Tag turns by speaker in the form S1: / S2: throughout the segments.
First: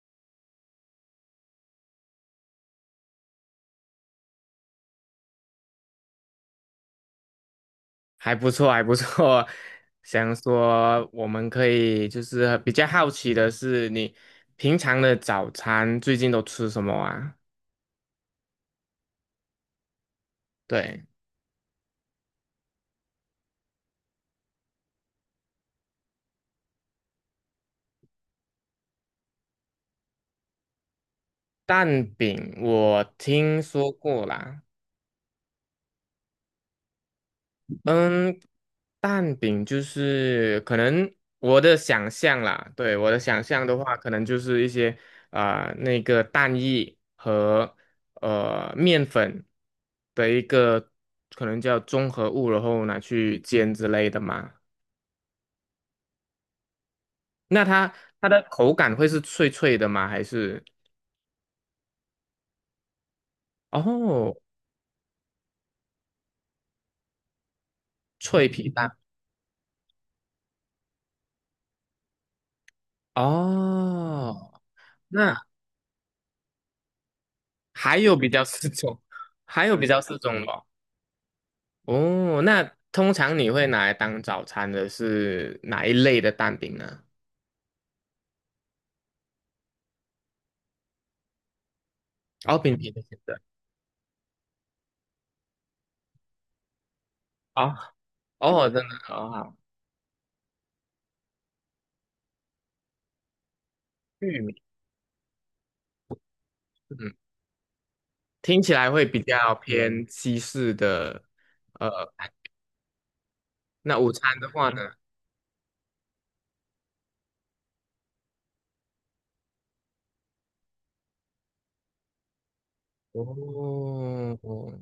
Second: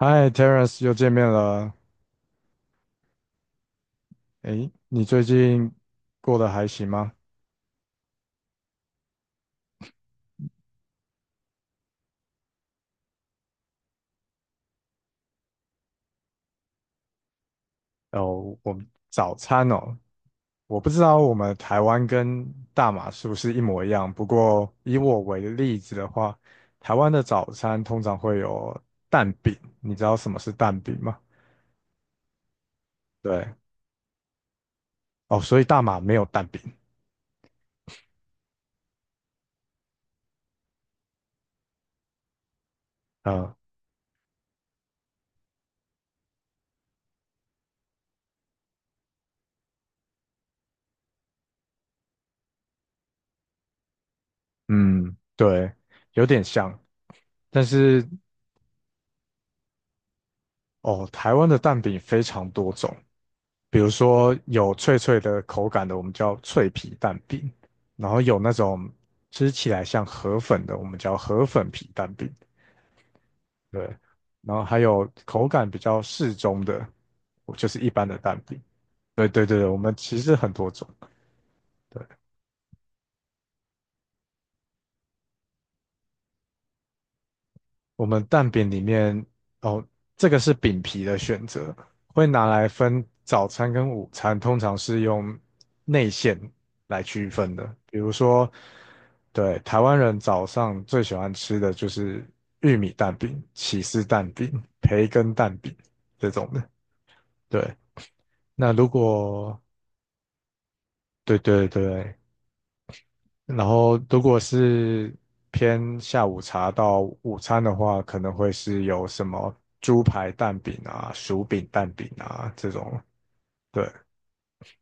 S1: 嗨，Terence，又见面了。诶，你最近过得还行吗？
S2: 还不错，还不错。想说我们可以比较好奇的是，你平常的早餐最近都吃什么啊？
S1: 哦，我们早餐哦，我不知
S2: 对，
S1: 道我们台湾跟大马是不是一模一样。不过以我为例子的话，台湾的早餐通常会有蛋饼，你知道什么是蛋饼吗？
S2: 蛋饼我
S1: 对，
S2: 听说过啦。
S1: 哦，所以大马没有蛋饼。
S2: 嗯，蛋饼就是可能我的想象啦，对，我的想
S1: 嗯
S2: 象的话，可能就是一些那个蛋液和面粉的一个可能叫综合物，然后拿去煎之类的嘛。
S1: 嗯，对，有点像，但
S2: 那它
S1: 是
S2: 它的口感会是脆脆的吗？还是
S1: 哦，台湾的蛋饼非常多种。比如说
S2: 哦
S1: 有脆脆的口感的，我们叫脆皮蛋饼，然后有
S2: 脆
S1: 那
S2: 皮
S1: 种
S2: 蛋？
S1: 吃起来像河粉的，我们叫河粉皮蛋饼，对，
S2: 哦，
S1: 然后还有
S2: 那
S1: 口感比较适中的，就是一
S2: 还
S1: 般的
S2: 有比
S1: 蛋
S2: 较
S1: 饼，
S2: 四种，
S1: 对对对，
S2: 还有
S1: 我
S2: 比
S1: 们
S2: 较四
S1: 其实
S2: 种
S1: 很
S2: 咯。
S1: 多种，对，
S2: 哦，那通常你会拿来当早餐的是哪一类的蛋饼呢？
S1: 我们蛋饼里面哦，这个是饼皮的选择，会拿
S2: 哦，
S1: 来
S2: 饼皮的
S1: 分
S2: 选择。
S1: 早餐跟午餐，通常是用内馅来区分的。
S2: 哦，
S1: 比如说，
S2: 哦，真的哦，好，
S1: 对，台湾人早上最喜欢吃的就是玉米蛋饼、起司蛋
S2: 玉
S1: 饼、
S2: 米，
S1: 培根蛋饼这种的。
S2: 嗯，
S1: 对，
S2: 听
S1: 那
S2: 起
S1: 如
S2: 来会比较
S1: 果
S2: 偏西式的。
S1: 对对
S2: 呃，
S1: 对，然后
S2: 那午
S1: 如果
S2: 餐的话呢？
S1: 是偏下午茶到午餐的话，可能会是有什么猪排蛋饼啊、薯饼蛋饼啊这种。对，
S2: 哦，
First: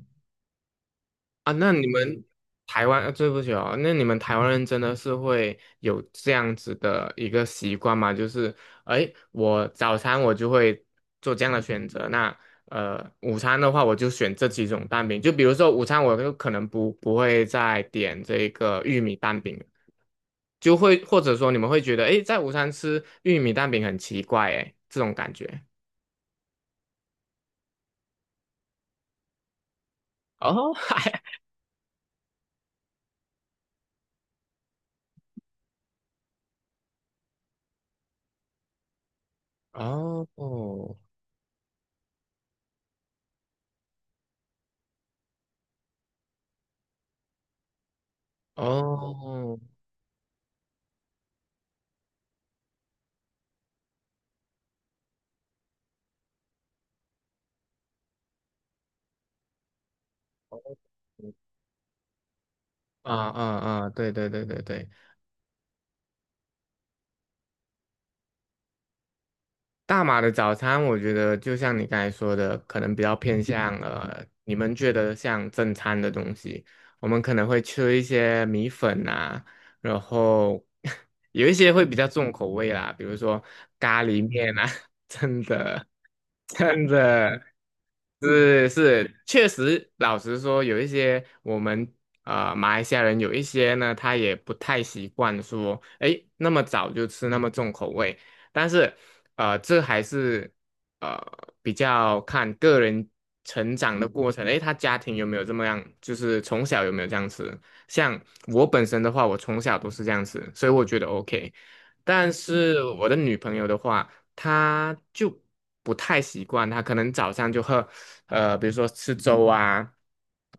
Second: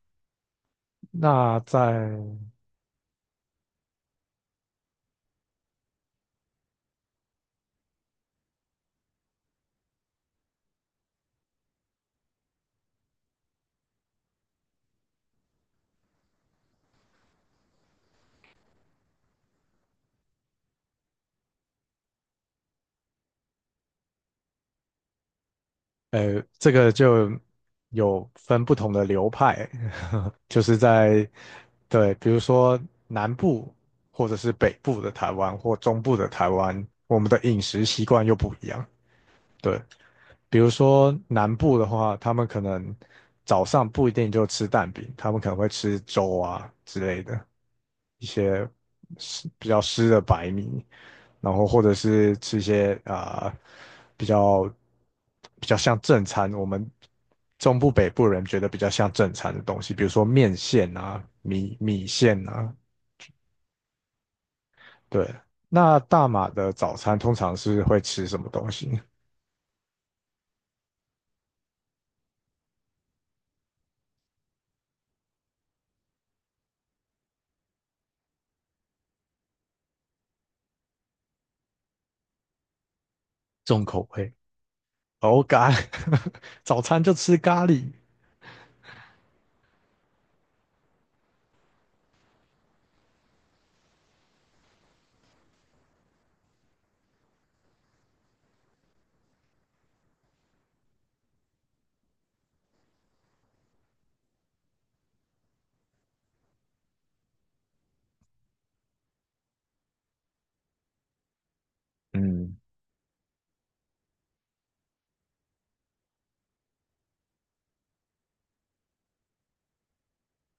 S2: 啊，
S1: 那
S2: 那你
S1: 在
S2: 们台湾，对不起哦，那你们台湾人真的是会有这样子的一个习惯吗？就是，哎，我早餐我就会做这样的选择，那午餐的话我就选这几种蛋饼，就比如说午餐我就可能不会再点这个玉米蛋饼了，就会或者说你们会觉得，哎，在午餐吃玉米蛋饼很奇怪，哎，这种感觉。
S1: 这个就有分不同的流派，就
S2: 哦，
S1: 是在对，比如说南部或者是北部的台湾或中部的台湾，我们的饮食习惯又不一样。对。
S2: 哦
S1: 比如
S2: 哦
S1: 说南部的话，他们可能早上不一定就吃蛋饼，他们可能会吃粥啊之类的，一些湿
S2: 哦。
S1: 比较湿的白米，然后或者是吃一些啊、比较比较像正餐，我们中部北部人觉得比较像正餐的东西，比如说面线啊、米米线啊，
S2: 啊啊啊！对对对对对，
S1: 对。那大马的早餐通常是会吃什么东西？
S2: 大马的早餐，我觉得就像你刚才说的，可能比较偏向你们觉得像正餐的东西，我们可能会吃一些米粉啊，然后 有一些会比较重口味啦，比如说
S1: 重
S2: 咖
S1: 口
S2: 喱
S1: 味。
S2: 面啊，真
S1: 哦，咖，
S2: 的
S1: 早
S2: 真
S1: 餐就吃
S2: 的，
S1: 咖喱
S2: 是是，确实，老实说，有一些我们马来西亚人有一些呢，他也不太习惯说，诶，那么早就吃那么重口味。但是，这还是呃比较看个人成长的过程，诶，他家庭有没有这么样，就是从小有没有这样吃。像我本身的话，我从小都是这样吃，所以我觉得 OK。但
S1: 嗯，
S2: 是我的女朋友的话，他就不太习惯，他可能早上就喝，比如说吃粥啊，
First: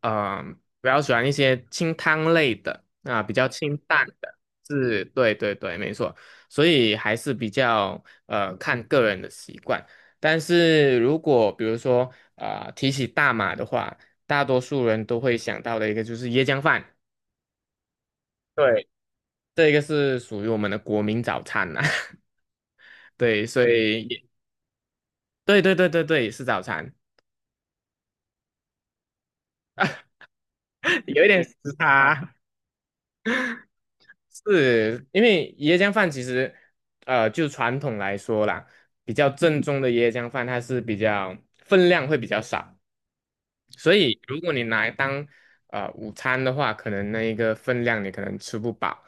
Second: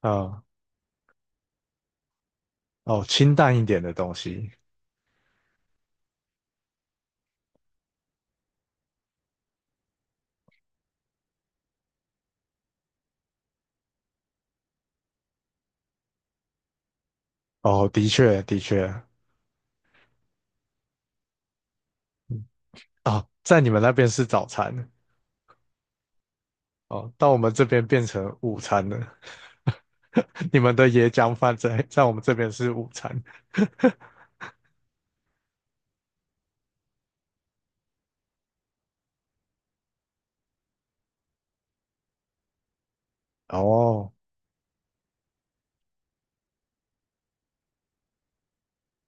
S1: 啊、
S2: 嗯、比较喜欢一些清汤类的
S1: 哦，
S2: 啊、比
S1: 清
S2: 较
S1: 淡一
S2: 清
S1: 点的
S2: 淡
S1: 东
S2: 的，
S1: 西。
S2: 是，对对对，没错，所以还是比较看个人的习惯。但是如果比如说提起大马的话，大多数人都会想到的一个就是椰浆饭，
S1: 哦，的确，的
S2: 对，
S1: 确，
S2: 这个是属于我们的国民早餐呐、
S1: 嗯哦，
S2: 对，
S1: 在
S2: 所
S1: 你们那边
S2: 以
S1: 是
S2: 也
S1: 早餐，
S2: 对对对对对，是早餐。
S1: 哦，到我们这边变成午餐了。你们的椰
S2: 有一
S1: 浆
S2: 点时
S1: 饭在我们这
S2: 差，
S1: 边是午餐。
S2: 是因为椰浆饭其实，就传统来说啦，比较正宗的椰浆饭，它是比较分量会比较少，所
S1: 哦，
S2: 以，如果你拿来当午餐的话，可能那一个分量你可能吃不饱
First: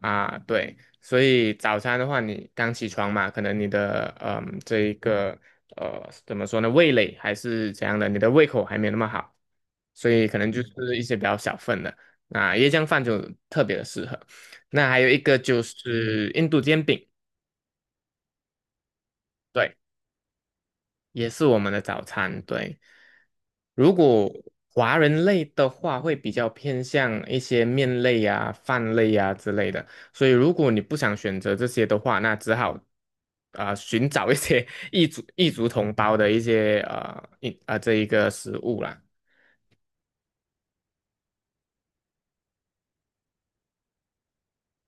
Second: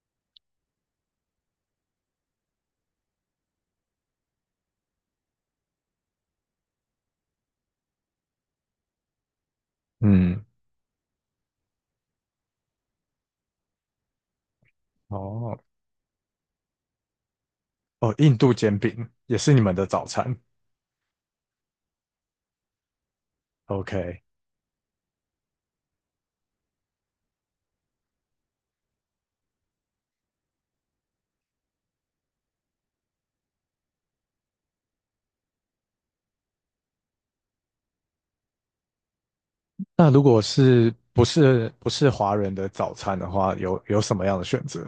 S2: 啊，对。所以早餐的话，你刚起床嘛，可能你的嗯这一个怎么说呢，味蕾还是怎样的，你的胃口还没那么好，所以可
S1: 嗯，
S2: 能就嗯是一些比较小份的。那椰浆饭就特别的适合。那还有一个
S1: 哦，
S2: 就是印度煎饼。
S1: 哦，印度煎饼也是你们
S2: 对。
S1: 的早餐。
S2: 也是我们的早餐。对，如
S1: OK，
S2: 果华人类的话，会比较偏向一些面类啊、饭类啊之类的。所以，如果你不想选择这些的话，那只好寻找一些 异族同胞的一些呃一啊、呃这一个食物啦。
S1: 那如果是不是华人的早餐的话，有什么样的选择？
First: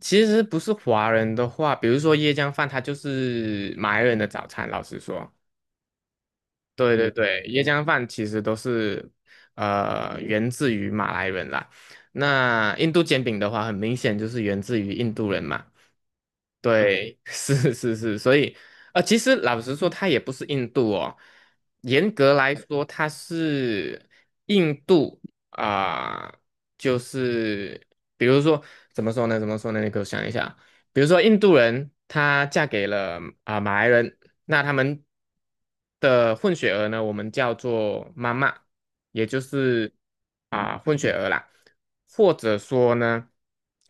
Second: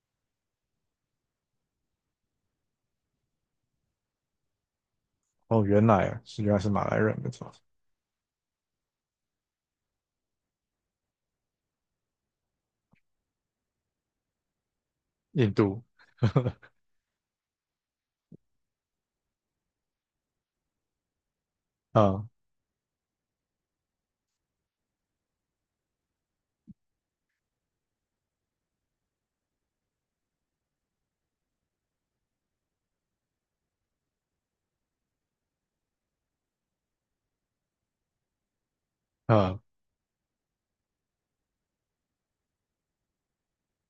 S2: 其实不是华人的话，比如说椰浆饭，它就是马来人的早餐。老实说，
S1: 哦，原来啊是原来是马
S2: 对
S1: 来
S2: 对
S1: 人，没
S2: 对，
S1: 错，
S2: 椰浆饭其实都是源自于马来人啦。那印度煎饼的话，很明显就是源自于印度人
S1: 印
S2: 嘛。
S1: 度，
S2: 对，是是是，所以其实老实说，它也不是印度哦，严
S1: 啊
S2: 格来说，它是印度啊、就是比如说怎么说呢？怎么说呢？你给我想一下，比如说印度人她嫁给了马来人，那他们的混血儿呢，我们叫做妈妈。也就
S1: 啊，
S2: 是混血儿啦，或者说呢，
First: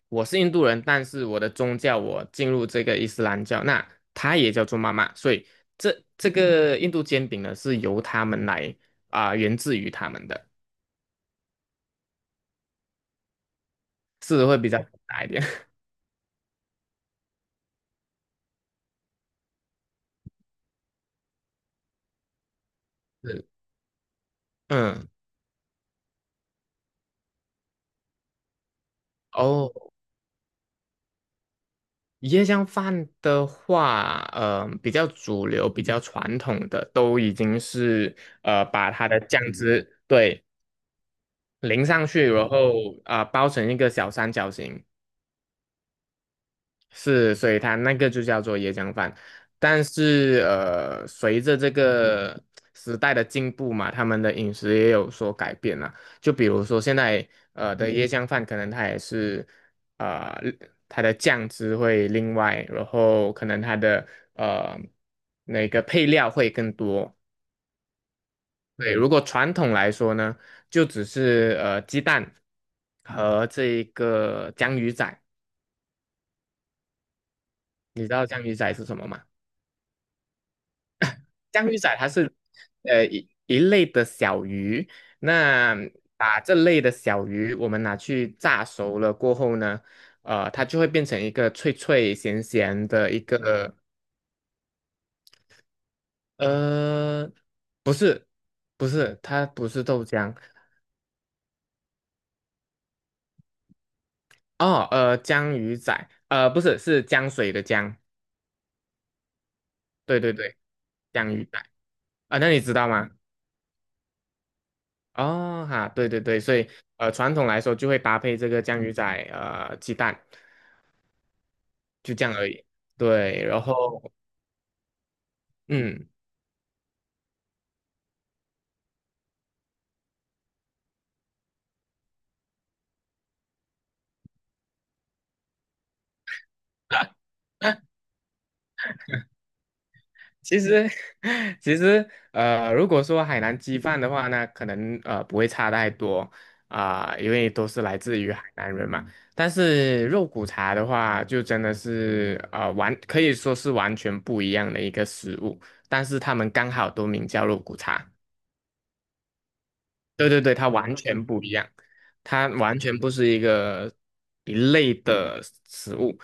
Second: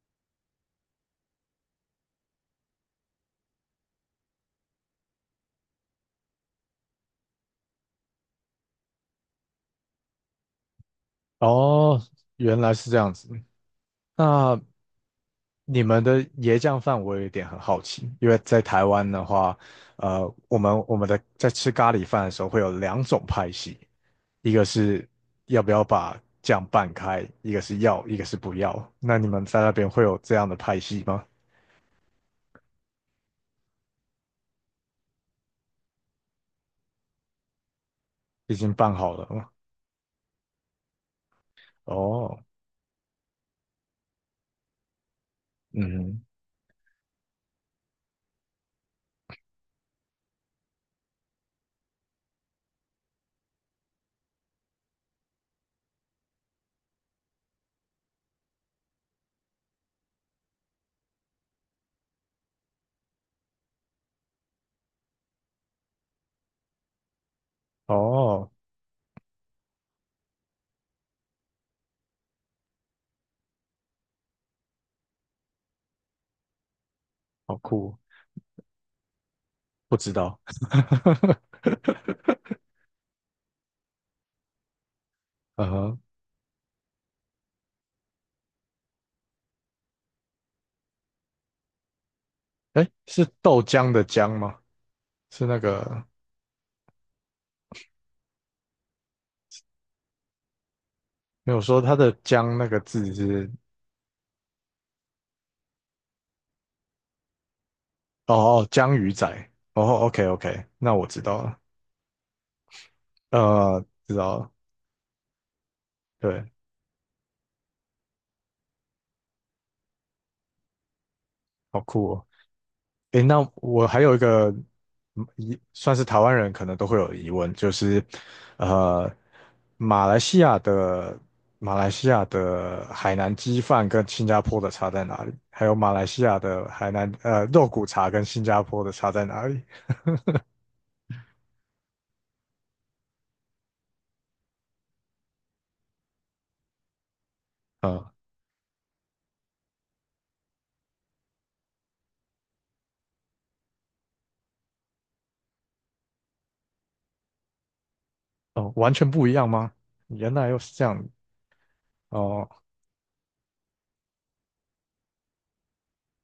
S2: 我是印度人，但是我的宗教我进入这个伊斯兰教，那他也叫做妈妈，所以这个印度煎饼呢是由他们来源自于他们的，
S1: 哦，原来是这样子。
S2: 是会
S1: 那
S2: 比较大一点。
S1: 你们的椰浆饭我有一点很好奇，因为在台湾的话，我们我们的在吃咖喱饭的时候会有两种
S2: 是，
S1: 派系，一个是
S2: 嗯，
S1: 要不要把酱拌开，一个是要，一个是不要。那你们在
S2: 哦，
S1: 那边会有这样的派系吗？
S2: 椰浆饭的话，嗯比较主流、比较传统的，都已经是
S1: 已经
S2: 把
S1: 拌
S2: 它
S1: 好
S2: 的
S1: 了
S2: 酱
S1: 吗？
S2: 汁对。淋上去，
S1: 哦，
S2: 然后包成一个小三角形，
S1: 嗯，
S2: 是，所以它那个就叫做椰浆饭。但是随着这个时代的进步嘛，他们的饮食也有所改变了。就比如说现在的椰浆饭，可能它也是呃它的酱汁会另外，然后可能它的呃那个配料会更多，
S1: 哼，哦，
S2: 对，如果传统来说呢，就只是鸡蛋和这一个江鱼仔，
S1: 好酷。
S2: 你知道江鱼仔是什么吗？
S1: 不知道。
S2: 江鱼仔它是 一类的小鱼，那
S1: 呃，
S2: 把这类的小鱼我们拿去炸熟了过后呢，它就会变成一个脆脆咸咸
S1: 哎，
S2: 的一
S1: 是豆
S2: 个
S1: 浆的浆吗？是那个
S2: 呃，不是不是，它不是豆浆
S1: 没有说它的浆那个字是
S2: 哦。江鱼仔，不是是江水的江。
S1: 哦哦，江鱼仔。哦
S2: 对
S1: ，OK
S2: 对对，
S1: OK，那我知
S2: 降
S1: 道
S2: 鱼仔
S1: 了。
S2: 啊，那你知道吗？
S1: 知道了。
S2: 哦哈，对对对，
S1: 对，
S2: 所以传统来说就会搭配这个酱鱼仔鸡蛋，
S1: 好酷
S2: 就这
S1: 哦。
S2: 样而已。
S1: 诶，那
S2: 对，然
S1: 我还
S2: 后
S1: 有一个疑，算是
S2: 嗯。
S1: 台湾人可能都会有疑问，就是，呃，马来西亚的马来西亚的海南鸡饭跟新加坡的差在哪里？还有马来西亚的海南肉骨茶跟新加坡的差在哪里？
S2: 其实，其实，如果说海南鸡饭的话呢，可能不会差太多因为都是来
S1: 呃，
S2: 自于海南人嘛。但是肉骨茶的话，就真的是可以说是完全不一样的一个食物，但是他们刚好都名叫肉骨茶。
S1: 哦，完全不一样吗？
S2: 对
S1: 原
S2: 对
S1: 来
S2: 对，
S1: 又
S2: 它
S1: 是这
S2: 完
S1: 样
S2: 全不一样，它
S1: 哦
S2: 完全不是一个一类的食物，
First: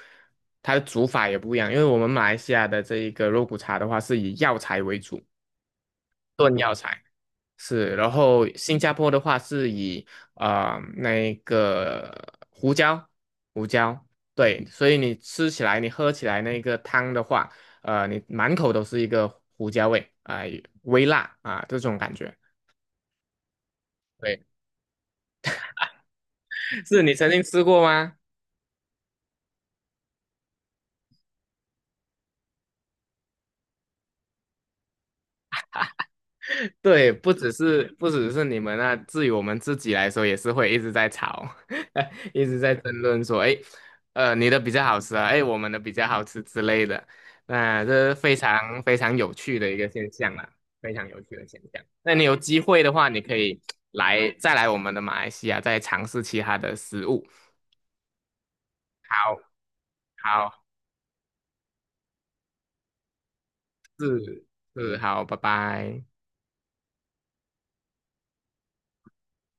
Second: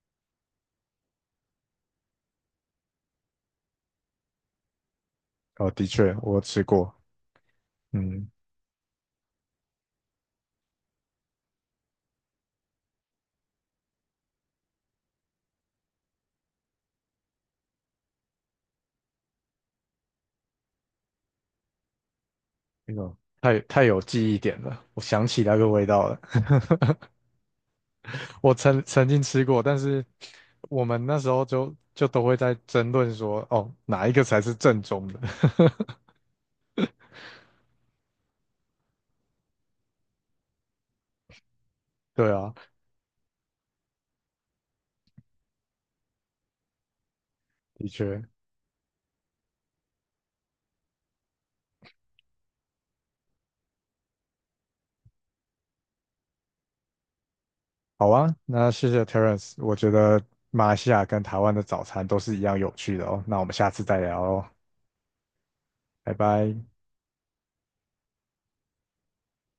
S2: 它的煮法也不一样。因为我们马来西亚的这一个肉骨茶的话，是以药材为主。
S1: 哦，的确我
S2: 炖
S1: 吃
S2: 药
S1: 过，
S2: 材。是，然
S1: 嗯，
S2: 后新加坡的话是以那个胡椒，胡椒，对，所以你吃起来，你喝起来那个汤的话，你满口都是一个胡椒味，啊、微辣啊、这种感觉。
S1: 那个太太有记忆
S2: 对，
S1: 点了，我想起那个味道了。
S2: 是你曾经吃过吗？
S1: 我曾经吃过，但是我们那时候就都会在争论说，哦，哪一个才是正宗的？
S2: 对，不只是你们啊，至于我们自己来说，也是会一直在吵，
S1: 对
S2: 一
S1: 啊，
S2: 直在争论说，哎，你的比较好吃啊，哎，我们的比较好吃之类的。那
S1: 的
S2: 这是
S1: 确，
S2: 非常非常有趣的一个现象啦，非常有趣的现象。那你有机会的话，你可以再来我们的马来西亚，再尝试其他的食物。
S1: 好啊，那谢谢
S2: 好，
S1: Terence，我觉得
S2: 好，
S1: 马来西亚跟台湾的早餐都是一样有趣的哦，那我们下次再聊
S2: 是
S1: 哦，
S2: 是，好，拜拜。
S1: 拜拜。